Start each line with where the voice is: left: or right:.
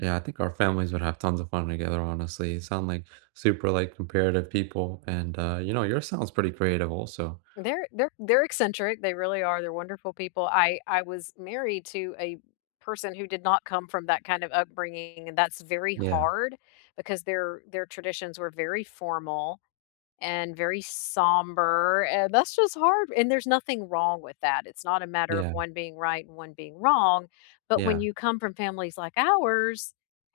right: Yeah, I think our families would have tons of fun together, honestly, sound like, super, like, comparative people, and, uh, you know, yours sounds pretty creative also.
left: They're they're they're eccentric, they really are, they're wonderful people. I I was married to a person who did not come from that kind of upbringing, and that's very
right: Yeah.
left: hard because their their traditions were very formal and very somber, and that's just hard and there's nothing wrong with that, it's not a matter of
right: Yeah.
left: one being right and one being wrong, but when
right: Yeah.
left: you come from families like ours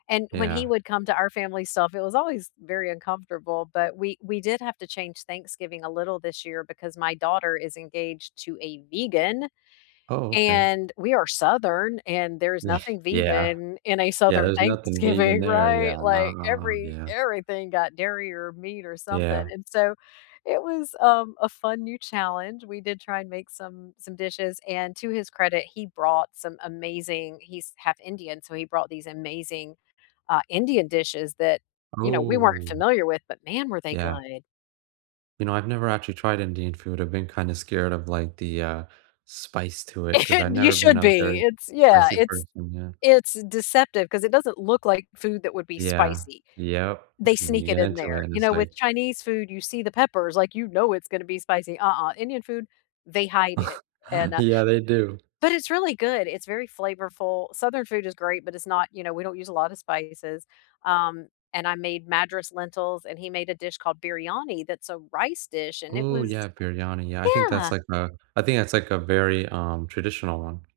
left: and when he
right: Yeah.
left: would come to our family stuff, it was always very uncomfortable, but we we did have to change Thanksgiving a little this year because my daughter is engaged to a vegan
right: Oh, okay.
left: and we are Southern and there's nothing
right: Yeah.
left: vegan in a
right: Yeah,
left: Southern
right: there's nothing vegan
left: Thanksgiving,
right: there,
left: right?
right: yeah, no,
left: Like
right: no,
left: every
right: yeah.
left: everything got dairy or meat or something,
right: Yeah.
left: and so, it was, um, a fun new challenge. We did try and make some some dishes and to his credit, he brought some amazing he's 1/2 Indian, so he brought these amazing, uh, Indian dishes that, you know, we weren't
right: Oh.
left: familiar with, but man, were they
right: Yeah.
left: good.
right: You know, I've never actually tried Indian food, I've been kinda scared of, like, the, uh, spice to it 'cause I've
left: You
right: never been
left: should
right: a
left: be,
right: very
left: it's yeah.
right: spicy
left: It's
right: person. Yeah.
left: it's, eh, deceptive 'cause it doesn't look like food that would be
right: Yeah.
left: spicy;
right: Yep,
left: they
right: and then you
left: sneak it
right: get
left: in
right: into it,
left: there.
right: and
left: You
right: it's
left: know, with
right: like
left: Chinese food, you see the peppers, like, you know it's gonna be spicy. Uh-uh, Indian food; they hide it and, uh
right: Yeah, they do.
left: but it's really good, it's very flavorful. Southern food is great, but it's not, you know, we don't use a lotta spices. Um, and I made Madras lentils, and he made a dish called biryani that's a rice dish, and it
right: Ooh,
left: was
right: yeah. Biryani, yeah, I think that's
left: yeah.
right: like, a I think that's, like, a very, um, traditional one.